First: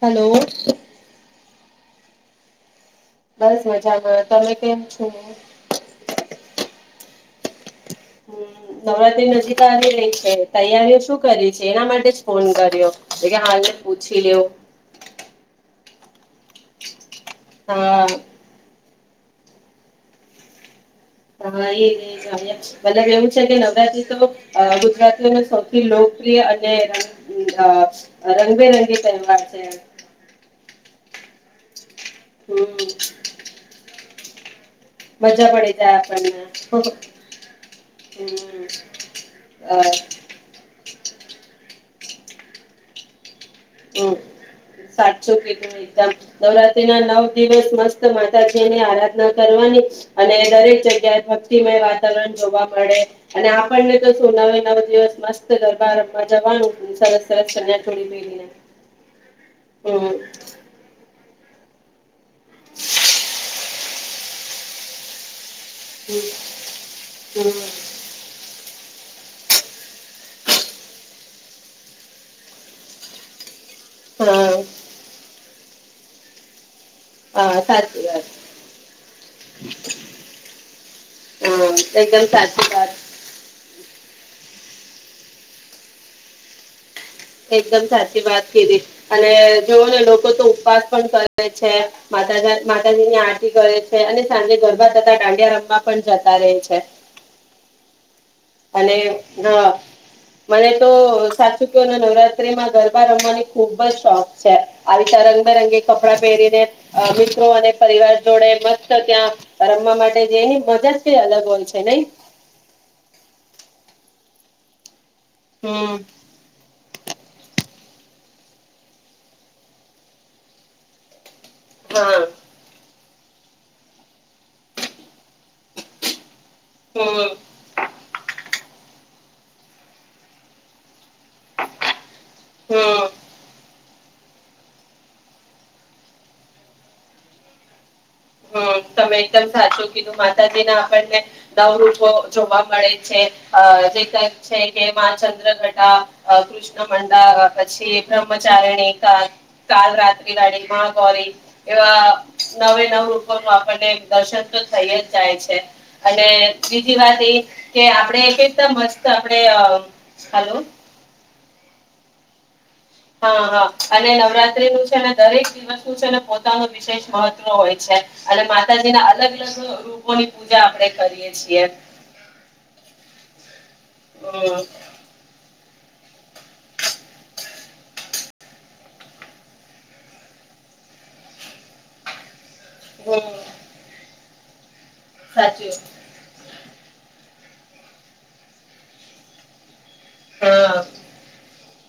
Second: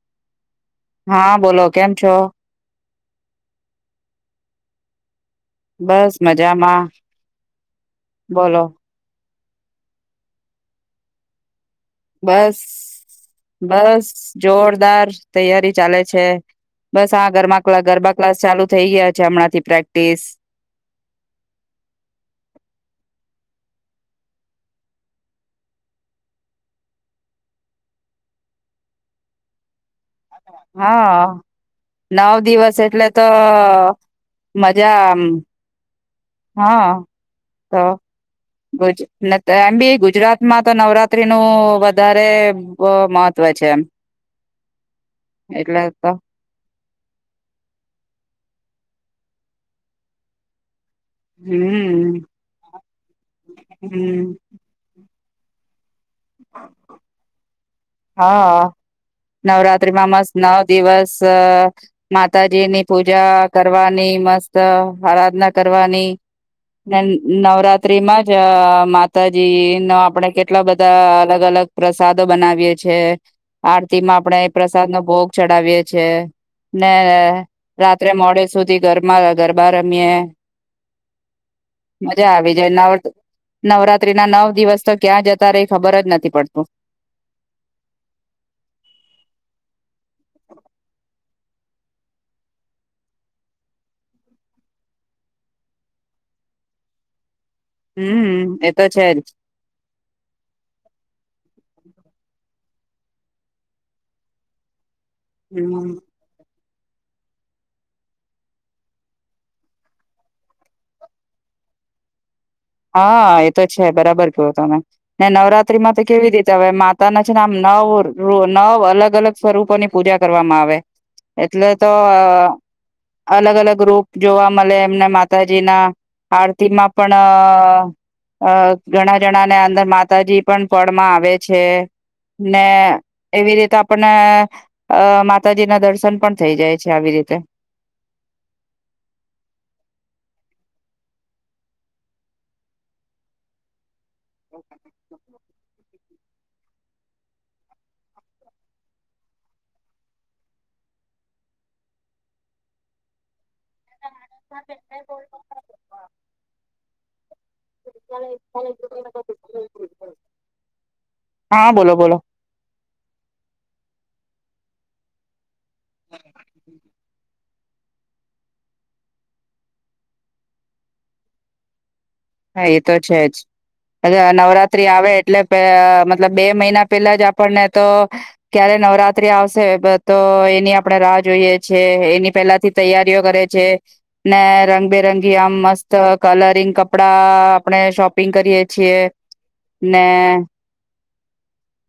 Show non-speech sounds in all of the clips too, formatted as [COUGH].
Hello હા બોલો કેમ છો બસ મજામાં તમે કેમ છો બસ મજામાં હમ બોલો નવરાત્રી નજીક [UNINTELLIGIBLE] છે તૈયારીઓ શું કરી છે એના માટે જ ફોન બસ કર્યો. કે હાલને બસ પૂછી લેવ જોરદાર તૈયારી ચાલે છે બસ આ ગરમાં પેલા હા ગરબા ક્લાસ ચાલુ થઈ ગયા છે હમણા થી પ્રેક્ટિસ હા એજ એજ એને બધા જાણી [UNINTELLIGIBLE] મતલબ એવું છે કે નવરાત્રી તો ગુજરાતીઓને સૌથી લોકપ્રિય અને અ રંગબેરંગી તહેવાર છે. હા નવ દિવસ હમ એટલે તો મજા આમ મજા પડી જાય આપણને હા તો હમ ગુજ મ એમ અ બી ગુજરાત માં તો નવરા ત્રી નો વધારે અ મ હમ સાતસો કેટું એટલે તો એકદમ નવરા [UNINTELLIGIBLE] ના નવ દિવસ મસ્ત માતાજી ની આરાધના કરવાની અને દરેક જગ્યા ભક્તિમય હમ વાતાવરણ જોવા મળે અને આપણને તો હમ સો નવે નવ દિવસ મસ દરબાર જવાનું સરસ સરસ ચણિયાચોળી પહેરીને નવરાત્રી માં હમ મસ્ત નવ દિવસ સ માતાજી ની પૂજા કરવાની મસ્ત ત આરાધના કરવાની ને નવરાત્રી માં જ મા માતાજી નો આપડે કેટલા બધા અલગ અલગ પ્રસાદો બનાવીએ છે. આરતી માં હા આપણેે પ્રસાદ નો ભોગ ચડાવીએ છે. ને હા સાચી રાત્રે વાત મોડે સુધી ગરમાં ગરબા રમીએ હા એકદમ મજા આવી સાચી જાય વાત નવ નવરા નવરાત્રીના નવ દિવસ તો ક્યાં જતા રહે ખબર જ નથી. પડતું. એકદમ સાચી વાત કીધી, અને જોવ ને લોકો તો ઉપવાસ પણ કરે છે, માતાજી ની આરતી કરે છે અને સાંજે ગરબા થતા દાંડિયા રમવા પણ જતા રહે છે. હમ એ તો અને છે જ હ મને તો સાચું કહો ને તો. નવરાત્રીમાં ગરબા રમવાની ખુબ જ શોખ છે! હા તૈયાર થઈને રંગબેરંગી હમ કપડાં પહેરીને. મિત્રો અને પરિવાર જોડે મસ્ત ત્યાં રમવા માટે જેની મજા છે અલગ હોય છે ને! હા, એ તો છે બરાબર કો તમે? ને નવરાત્રી હમ માં તો કેવી રીતે હવે? માતા ના છે ને, આમ નવ નવ અલગ અલગ સ્વરૂપોની પૂજા કરવામાં આવે! એટલે તો. હા અલગ અલગ રૂપ જોવા મળે, એમને મા. માતાજી ના આરતી માં પણ. હમ ઘણા જણા ને અંદર માતાજી પણ. આવે છે, ને હમ એવી રીતે! આપણને માતાજીના દર્શન પણ થઈ જાય છે આવી રીતે. હમ, તમે એકદમ સાચું કીધું માતાજીના આપણને નવરૂપો જોવા મળે છે અ જે છે કે માંચંદ્ર ઘટા અ કૃષ્ણમંડા અ પછી બ્રહ્મચારિણીકા, કાલરાત્રિવાડી મહગૌરી એવા નવે નવ રૂપો આપણે. દર્શનતો થઈ જ જાય છે અને બીજી વાત એ કે આપડે કેટલા મસ્ત આપડે અ હલો. હા બોલો બોલો. હા હા અને નવરાત્રીનું છે ને દરેક દિવસ છેને પોતાનું વિશેષ મહત હોય છે અને માતાજીના અલગ અલગ રૂપોની પૂજા આપણે કરીએ છીએ. હા એ તો છે જ હમ નવરાત્રી આવે એટલે પ મતલબ બે મહિના પેલાજ આપણને તો ક્યારે નવરાત્રી આવશે તો એની આપણે રાહ જોઈએ છીએ એની પેલાથી તૈયારીઓ હમ કરે છે. ને રંગ બેરંગી આમ સાચું મસ્ત કલરિંગ ક કંપડા આપણે શોપિંગ કરીએ છીએ. ને હા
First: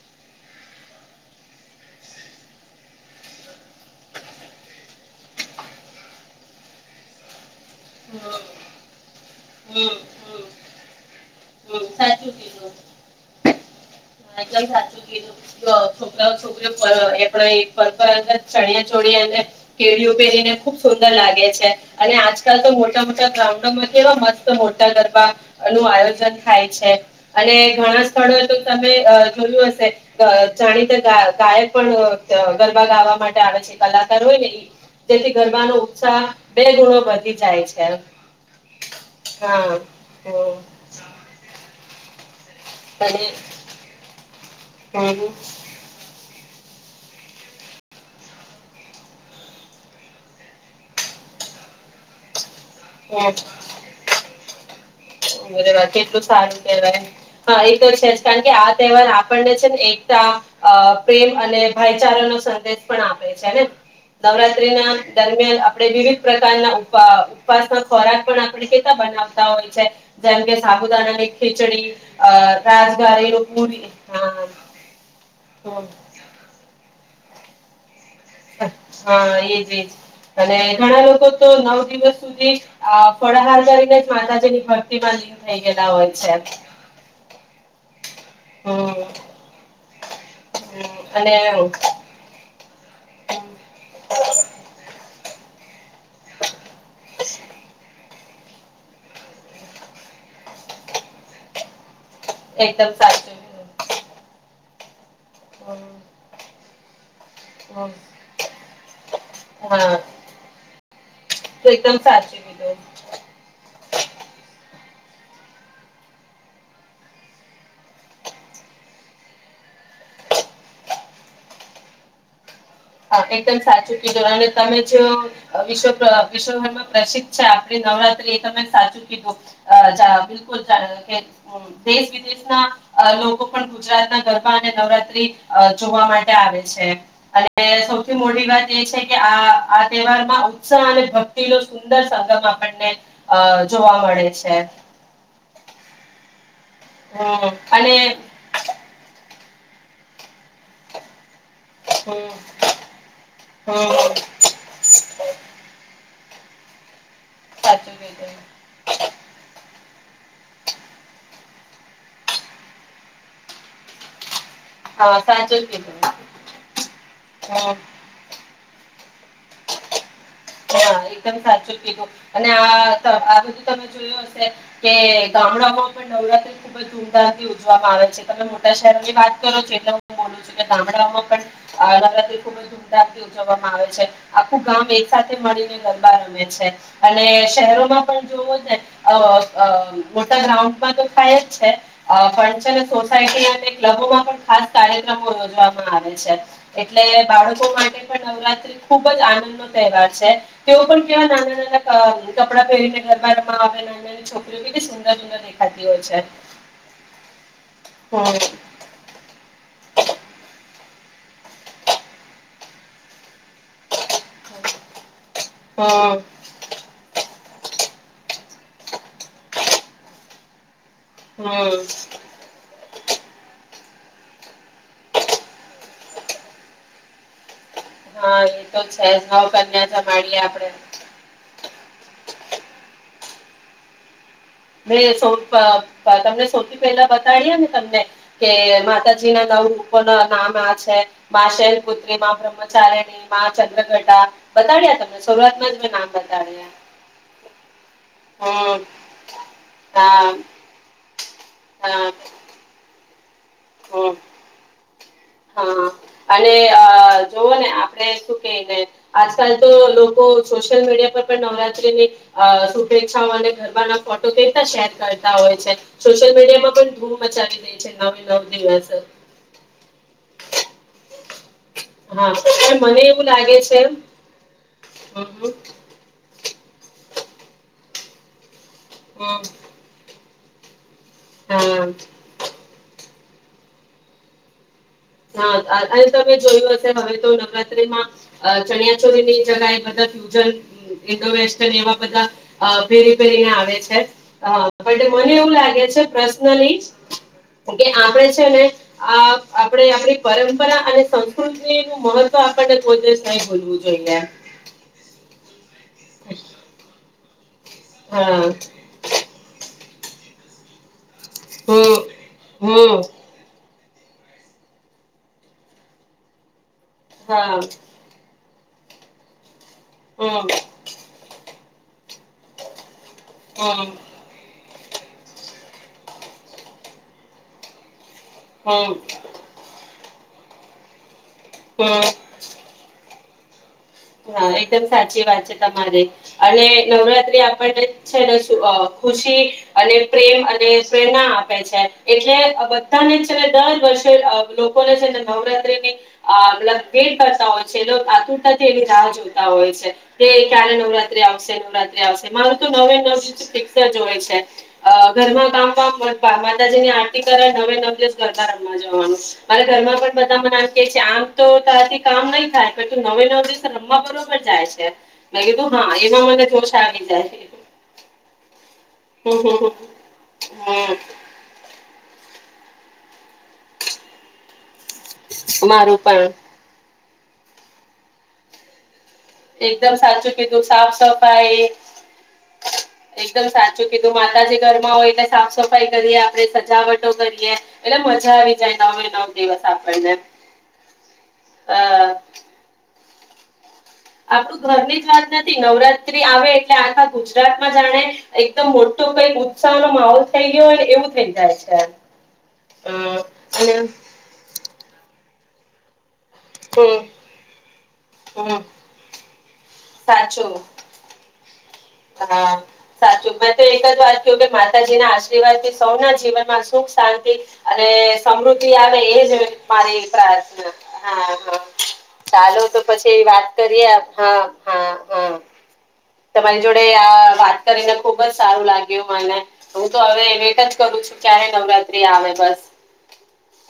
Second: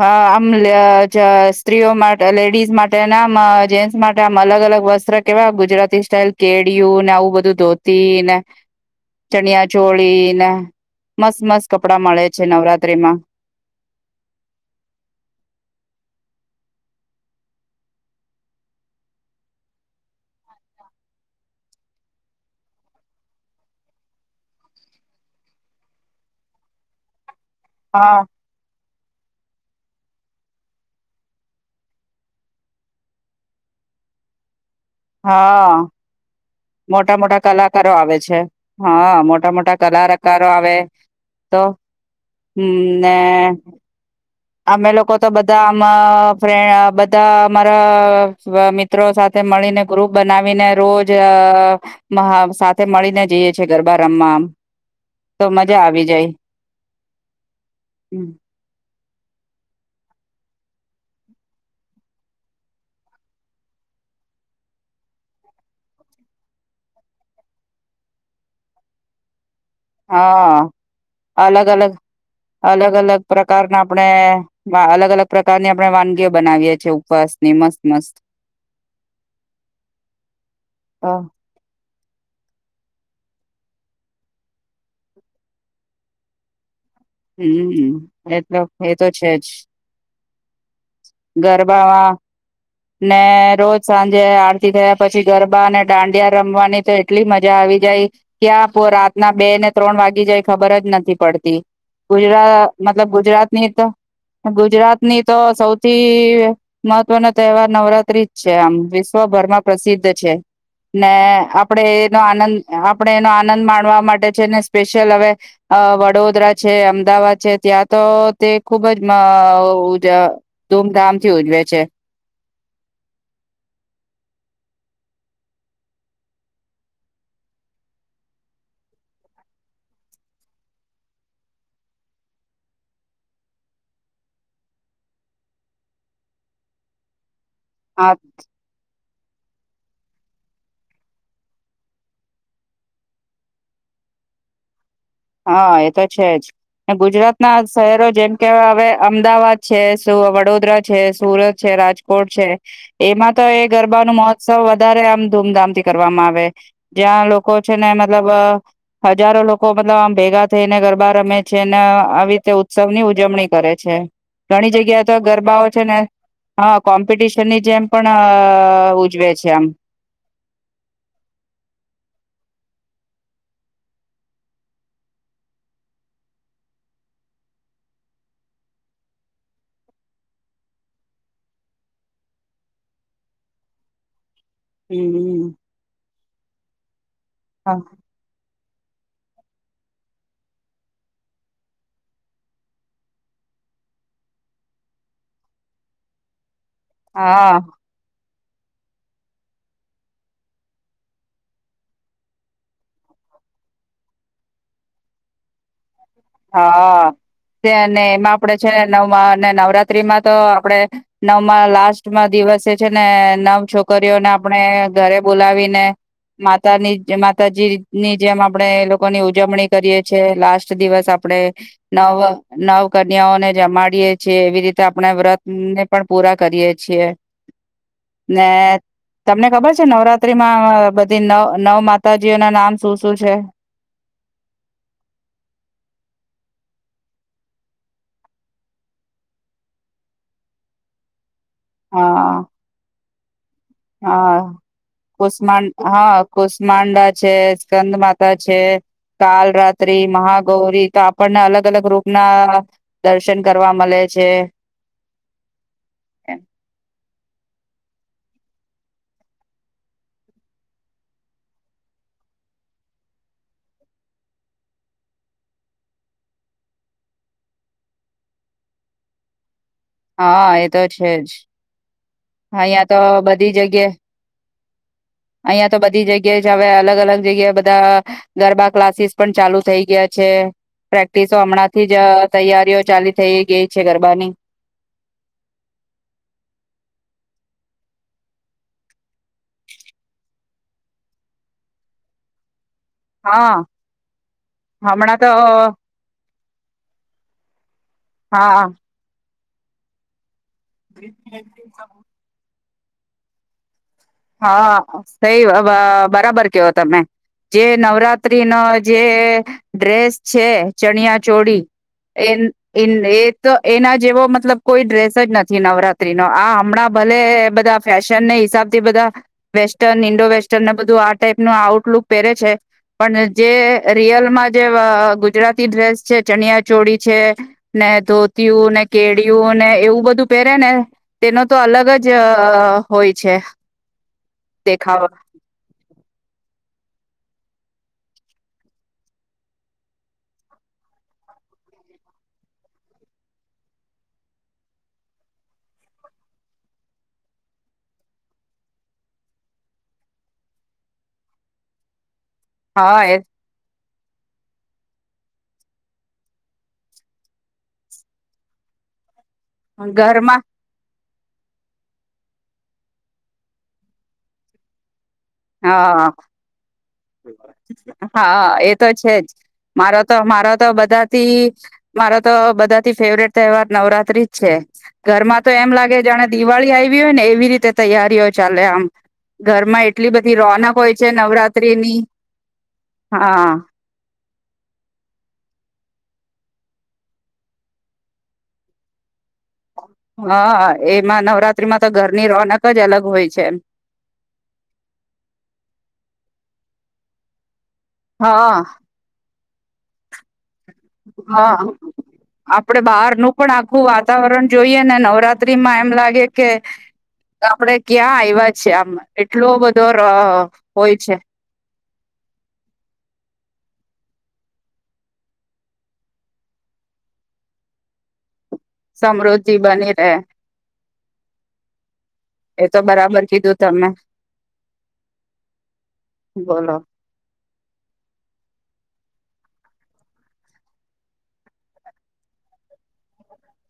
હા, આમ [UNINTELLIGIBLE] જ સ્ત્રીઓ માટે લેડીઝ માટેના મ જેન્ટ્સ માટે આમ અલગ અલગ વસ્ત્ર કેવા ગુજરાતી સ્ટાઈલ કેળિયુંને આવું બધુ તું. [UNINTELLIGIBLE] ને હમ ચણ્યા હમ હમ ચોળીને મસ્ત મસ્ત હમ કપડા મળે સાચું છે કીધું. નવરાત્રીમાં એકદમ સાચું કીધું જો છોકરાઓ છોકરીઓ દ્રારા [UNINTELLIGIBLE] ચણિયા ચોળી અને કેળયું પેરીને ખૂબ સુંદર લાગે છે અને આજકાલતો મોટા મોટા ગ્રાઉન્ડમાં કેવા મસ્ત મોટા ગરબા ઓનું આયોજન થાય છે. અને ઘણા હા સ્થળોએ તો તમે અ જોયું હશે ત જાણીતા ગા ગાયક પણ અ ગરબા ગાવા માટે આવે છે કલાકાર હોયને ઈ જેથી ગરબાનો હા ઉત્સાહ બે ગુણો મોટા વધી મોટા જાય છે કલાકારો આવે છે હા મોટા હા મોટા કલારકારો હમ આવે તો હમ ને અને અમે લોકો હમ તો બધાં આમા ફ્રેન્ડ અ બધા અમારા મિત્રો સાથે મળીને ગ્રુપ બનાવીને રોજ અ મહા થે મળીને હમ જઈએ છે ગરબા રમવા આમ તો મજા [UNINTELLIGIBLE] આવી કેટલું જાય સારું કેવાય હા એતો છેજ કારણ કે આ તહેવાર આપણે છેને એકતા અ પ્રેમ અને ભાઈચારાનો સંદેશ પણ આપે છેને નવરાત્રીના દરમિયાન આપણે વિવિધ પ્રકારના ઉપ અ ઉપવાસના ખોરાક પણ આપણે કેતલા બનાવતા હોય છે. જેમ કે હા સાબુદાણાની અલગ ખીચડી અલગ અ અલગ અલગ રાજગારીનું પ્રકારના પૂરી આપણે હા અલગ અલગ પ્રકારની હમ આપણે વાનગીઓ બનાવીએ છીએ. ઉપવાસની મસ્ત મસ્ત હા એજ એજ અને ઘણા લોકો તો નવ દિવસ સુધી ફળાહાલ કરીને જ માતાજીની ભકતીમાં લીન થઈ ગયેલા હોય છે. હમ એટલે હમ એતો છે જ અને ગરબામાં ને રોજ સાંજે આરતી થયા પછી ગરબા અને દાંડિયા રમવાની તો એટલી મજા આવી જાય ક્યાં પો રાતના બે ને ત્રણ વાગી જાય ખબર જ નથી પડતી. ગુજરાત એકદમ મતલબ સાચું ગુજરાત ની તો કીધું. ગુજરાતની તો સૌથી મહત ત્વનો તહેવાર નવરાત્રી જ છે આમ વિશ્વભરમાં હા પ્રસિદ્ધ છે ને તો આપડે એકદમ એનો સાચું આનંદ કીધું આપણેે એનો આનંદ માણવા માટે છે ને સ્પેશિયલ હવે અ વડોદરા છે અમદાવાદ છે ત્યાં તો તે ખુબ જ અ ઉજા ધૂમધામથી ઉજવે છે. અ એકદમ સાચું કીધું અને તમે જે વિશ્વ વિશ્વભરમાં પ્રસિદ્ધ છે આપડી નવરાત્રી એ તમે સાચું કીધું અ જા બિલકુલ દેશ વિદેશના લોકો પણ ગુજરાતના ગરબા અને નવરાત્રી જોવા માટે આવે છે. ને હા સૌથી મોટી વાત એ છે. કે આ આ તહેવારમાં ઉત્સાહ અને ભક્તિનો સુંદર સંગમ આપણને અ જોવા મળે છે. હા એતો છે જ ગુજરાત હમ ના અને શહેરો જેમ કે હવે અમદાવાદ છે, વડોદરા છે સુરત રાજકોટ હમ છે, એમાં તો એ હમ ગરબા ન મહોત્સવ વધારે આમ ધૂમધામથી કરવામાં આવે. [UNINTELLIGIBLE] જ્યાં લોકો છે ને સાચું મતલબ કીધું હજારો લોકો મતલબ આમ ભેગા થઈને ગરબા રમે છે, અને આવી રીતે ઉત્સવની ઉજવણી કરે છે. ઘણી જગ્યા તો હા સાચું ગરબાઓ છે કીધું ને હા કોમ્પિટિશનની હમ જેમ પણ ઉજવે છે, આમ હા એકદમ સાચું કીધું અને આ આ બધું તમે જોયું હશે કે ગામડાઓમાં પણ નવરાત્રી ખુબ જ ધૂમધામથી ઉજવામાં આવે છે, તમે મોટા શહેરોની વાત કરો છો એટલે હું બોલું છું કે ગામડાઓમાં પણ નવરાત્રી ખુબ જ ધૂમધામથી ઉજવવામાં આવે છે. આખું ગામ એક સાથે હમ મળીને ગરબા રમે છે, અને શહેરોમાં પણ જોવો ને મોટા ગ્રાઉન્ડમાં તો થાય જ છે, ફ છે સોસાયટી અને ક્લબોમાં પણ ખાસ કાર્યક્રમો યોજવામાં આવે છે. એટલે હા બાળકો માટે પણ નવત્રી ખુબ જ આનંદ તહેવાર છે, તેઓ પણ કેવા નાના નાના કપડા પહેરીને ગરબામાં આવે નાની નાની છોકરીઓ કેલી સુંદર સુંદર દેખાતી હોય છે. હા એમાં હમ આપડે છે, નવ અને નવરાત્રીમાં તો આપડે નવમાં લાસ્ટમાં દિવસે છે, ને નવ છોકરીઓને આપણે ઘરે બોલાવીને હમ માતાની માતાજી ની જેમ આપડે એ લોકો ની ઉજવણી કરીએ છએ, લાસ્ટ દિવસ આપણે હમ નવ નવ કન્યાઓને જમાડ કરીએ છએ એવી રીતે આપણા વ્રત ને પણ પૂરા કરીએ છીએ. હા ને એ તો છે જ તમને નવ ખબર છે, કન્યા જમાડીએ આપડે. નવરાત્રીમાં બધી નવ નવ માતા માતાજીઓ ના નામ શું શું છે. મે તમને સૌથી પહેલા બતાડીએ, ને તમને કે માતાજી ના નવ રૂપો ના નામ આ છે. મા શૈલપુત્રી હા મામાં બ્રહ્મચાર્યણી હા કષ શરૂઆતમાં જ મેં નામ હા બતાડ્યા. કષમાંડા છે, સ્કંદ માતા છે. હમ કાલ રાત્રિ હા મહાગૌરી તો આપણને અલગ અલગ હા રૂપના દશન કરવા મળે હમ છે. હા અને જોવો ને, આપણે શું કને આજકાલ તો લોકો સોશિયલ મીડિયા પર પણ નવરાત્રીની શુભેચ્છાઓ અને ગરબાના ફોટો કેતા શેર કરતા હોય છે, સોશિયલ મીડિયા માં પણ ધૂમ મચાવી દે છે, ન નવ દિવસ હા એ તો છે, જ હા, પણ અહિયાં તો મને એવું બધી લાગે છે, જગ્યા એમ અહિયાં તો બધી જગ્યાએ જ હવે અલગ અલગ જગ્યાએ બધા ગરબા ક્લાસીસ પણ હમ ચાલુ થઈ ગયા છે. પ્રેક્ટિસો હમ હા હમણાંથી જ તૈયારીઓ ચાલી થઈ ગઈ છે, ગરબાની હા અ તમે જોયું હશે હવે તો નવરાત્રીમાં ચણિયાચોરીની જગએ બધા ફ્યુજન ઈન્ડો વેસ્ટન એવા બધા અ પેરી પેરીને હા આવે છે, મને હમણાં તો એવું લાગે છે પર્શ્ન નલી ઓકે આપડણે છે, ને હા અ આપણે આપ પરંપરા અને સંસ્કૃતિ નું મહત્વ આપ પો કોઈ દિવસ ન બોલવું હા સઈ બરાબર કેવો તમે જે નવરાત્રી હા ન જે ડ્રેસ છે ચણિયા ચોડી હમ એ હમ એ તો એના જેવો મતલબ કોઈ ડ્રેસ જ નથી નવરાત્રી નો આ હમણાં ભલે હા બધા ફેશનને હિસાબ તે બધા વેસ્ટર્ન ઇન્ડો હમ વેસ્ટર્નને બધું આ ટાઈપનું આઉ લું પહેરે છે. પણ જે હમ રિયલમાં જે ગુજરાતી ડ્રેસ છે ચણિયા ચોળી છે ને ધો ત્યુ ને હમ કેળિય ને એવું બધું પેરેને તેનો તો અલગ હમ જ હોય અ છેછ હા એકદમ સાચી વાત છે તમારે અને નવરાત્ર આપણને છેને ખુશી અને પ્રેમ અને પ્રેરણા આપે છે એટલે બધાને છેને દર વર્ષે લોકોને છે ને નવરાત્રીની ભેટ કરતા હોય છે લોક આતુરતા તેવી રાહ જોતા હોય છે તે ક્યારે નવરાત્રી આવશે નવરાત્રી આવશે મારુ તો નવે હા નવ એ દિવસ ફીક્સ જો હોય છે ઘરમાં કામ માતાજી ની આરતી કરે નવે નબ દિવસ ગરબા રમમાં જવાનું મારે ઘરમાં પણ બધામાં નાખ છે આમ તો તારથી કામ નહી થાય પણ તું નવે નવ દિ રમવા બરોબર જાય છે. હા એમાં મને જોશ આવી જાય. હા હા એ તો છે જ હમ મારો તો મારો તો બધાથી મારો તો બધા ફેવરેટ તહેવાર નવરાત્રી જ છે. ઘર માં તો એમ લાગે મારું જાણે પણ દિવાળી આવી વી હોને એવી રીતે તૈયારીઓ ચાલે આમ ઘરમાં એકદમ એટ સાચું કીધું સાફ સફાઈ હા એકદમ સાચું કીધું માતાજી ઘરમાં હોય એટલે સાફ સફાઈ કરી આપ આપડે સજાવટો કરીએ એટલે મજા આવી જાય નવે નવ દિવસ આપણને હા એમાં અ નવરાત્રીમાં તો ઘરની રોનક જ અલગ હોય છે મ આપડું ઘરની જ વાત નથી નવરાત્રી આવે એટલે આખા ગુજરાત માં જાણે હા એકદમ મોટો કઈક સા નો માહો હા આપડે હમ બહારનું પણ અને આખું વાતાવરણ જોઈએ ને નવરા ત્રી માં એમ લાગે કે હમ આપણે ક્યાં એવા હમ છે આમાં એટલો દોર સાચું હોય છે. હા સાચું મેં તો એક જ વાત ક કે માતાજીના આશીર્વાદ થી સૌના જીવન માં સુખ શાંતિ અને સમૃ દ્ધિ આવે એ જ સમૃદ્ધિ બની મારી રહે પ્રારથના હા હા ચાલો એ તો પછી બરાબર વાત કીધું તમે કરીએ હા હા હા તમારી બોલો જોડે આ વા કરીને ખુબ જ સારું લાગ્યું મને હું તો હવે વેટ જ કરું છું ક્યારે નવરાત્રી આવે બસ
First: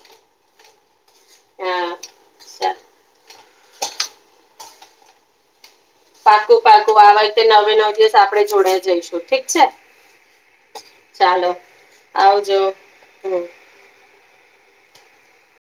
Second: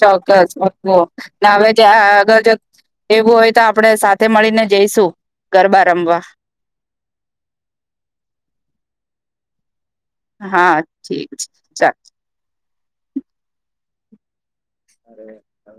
ચોક્કસ ના આવે ત્યાં અગર હા. એવું હોય આપડે સાથે મળીને જઈશું ગરબા રમવા પાકું પાકું આ વાખતે નવે નવ દિવસ આપડણે જોડાઈ જઈશું ઠીક છે. હા ઠીક છે ચાલો ચાલ આવજો હમ અરે ત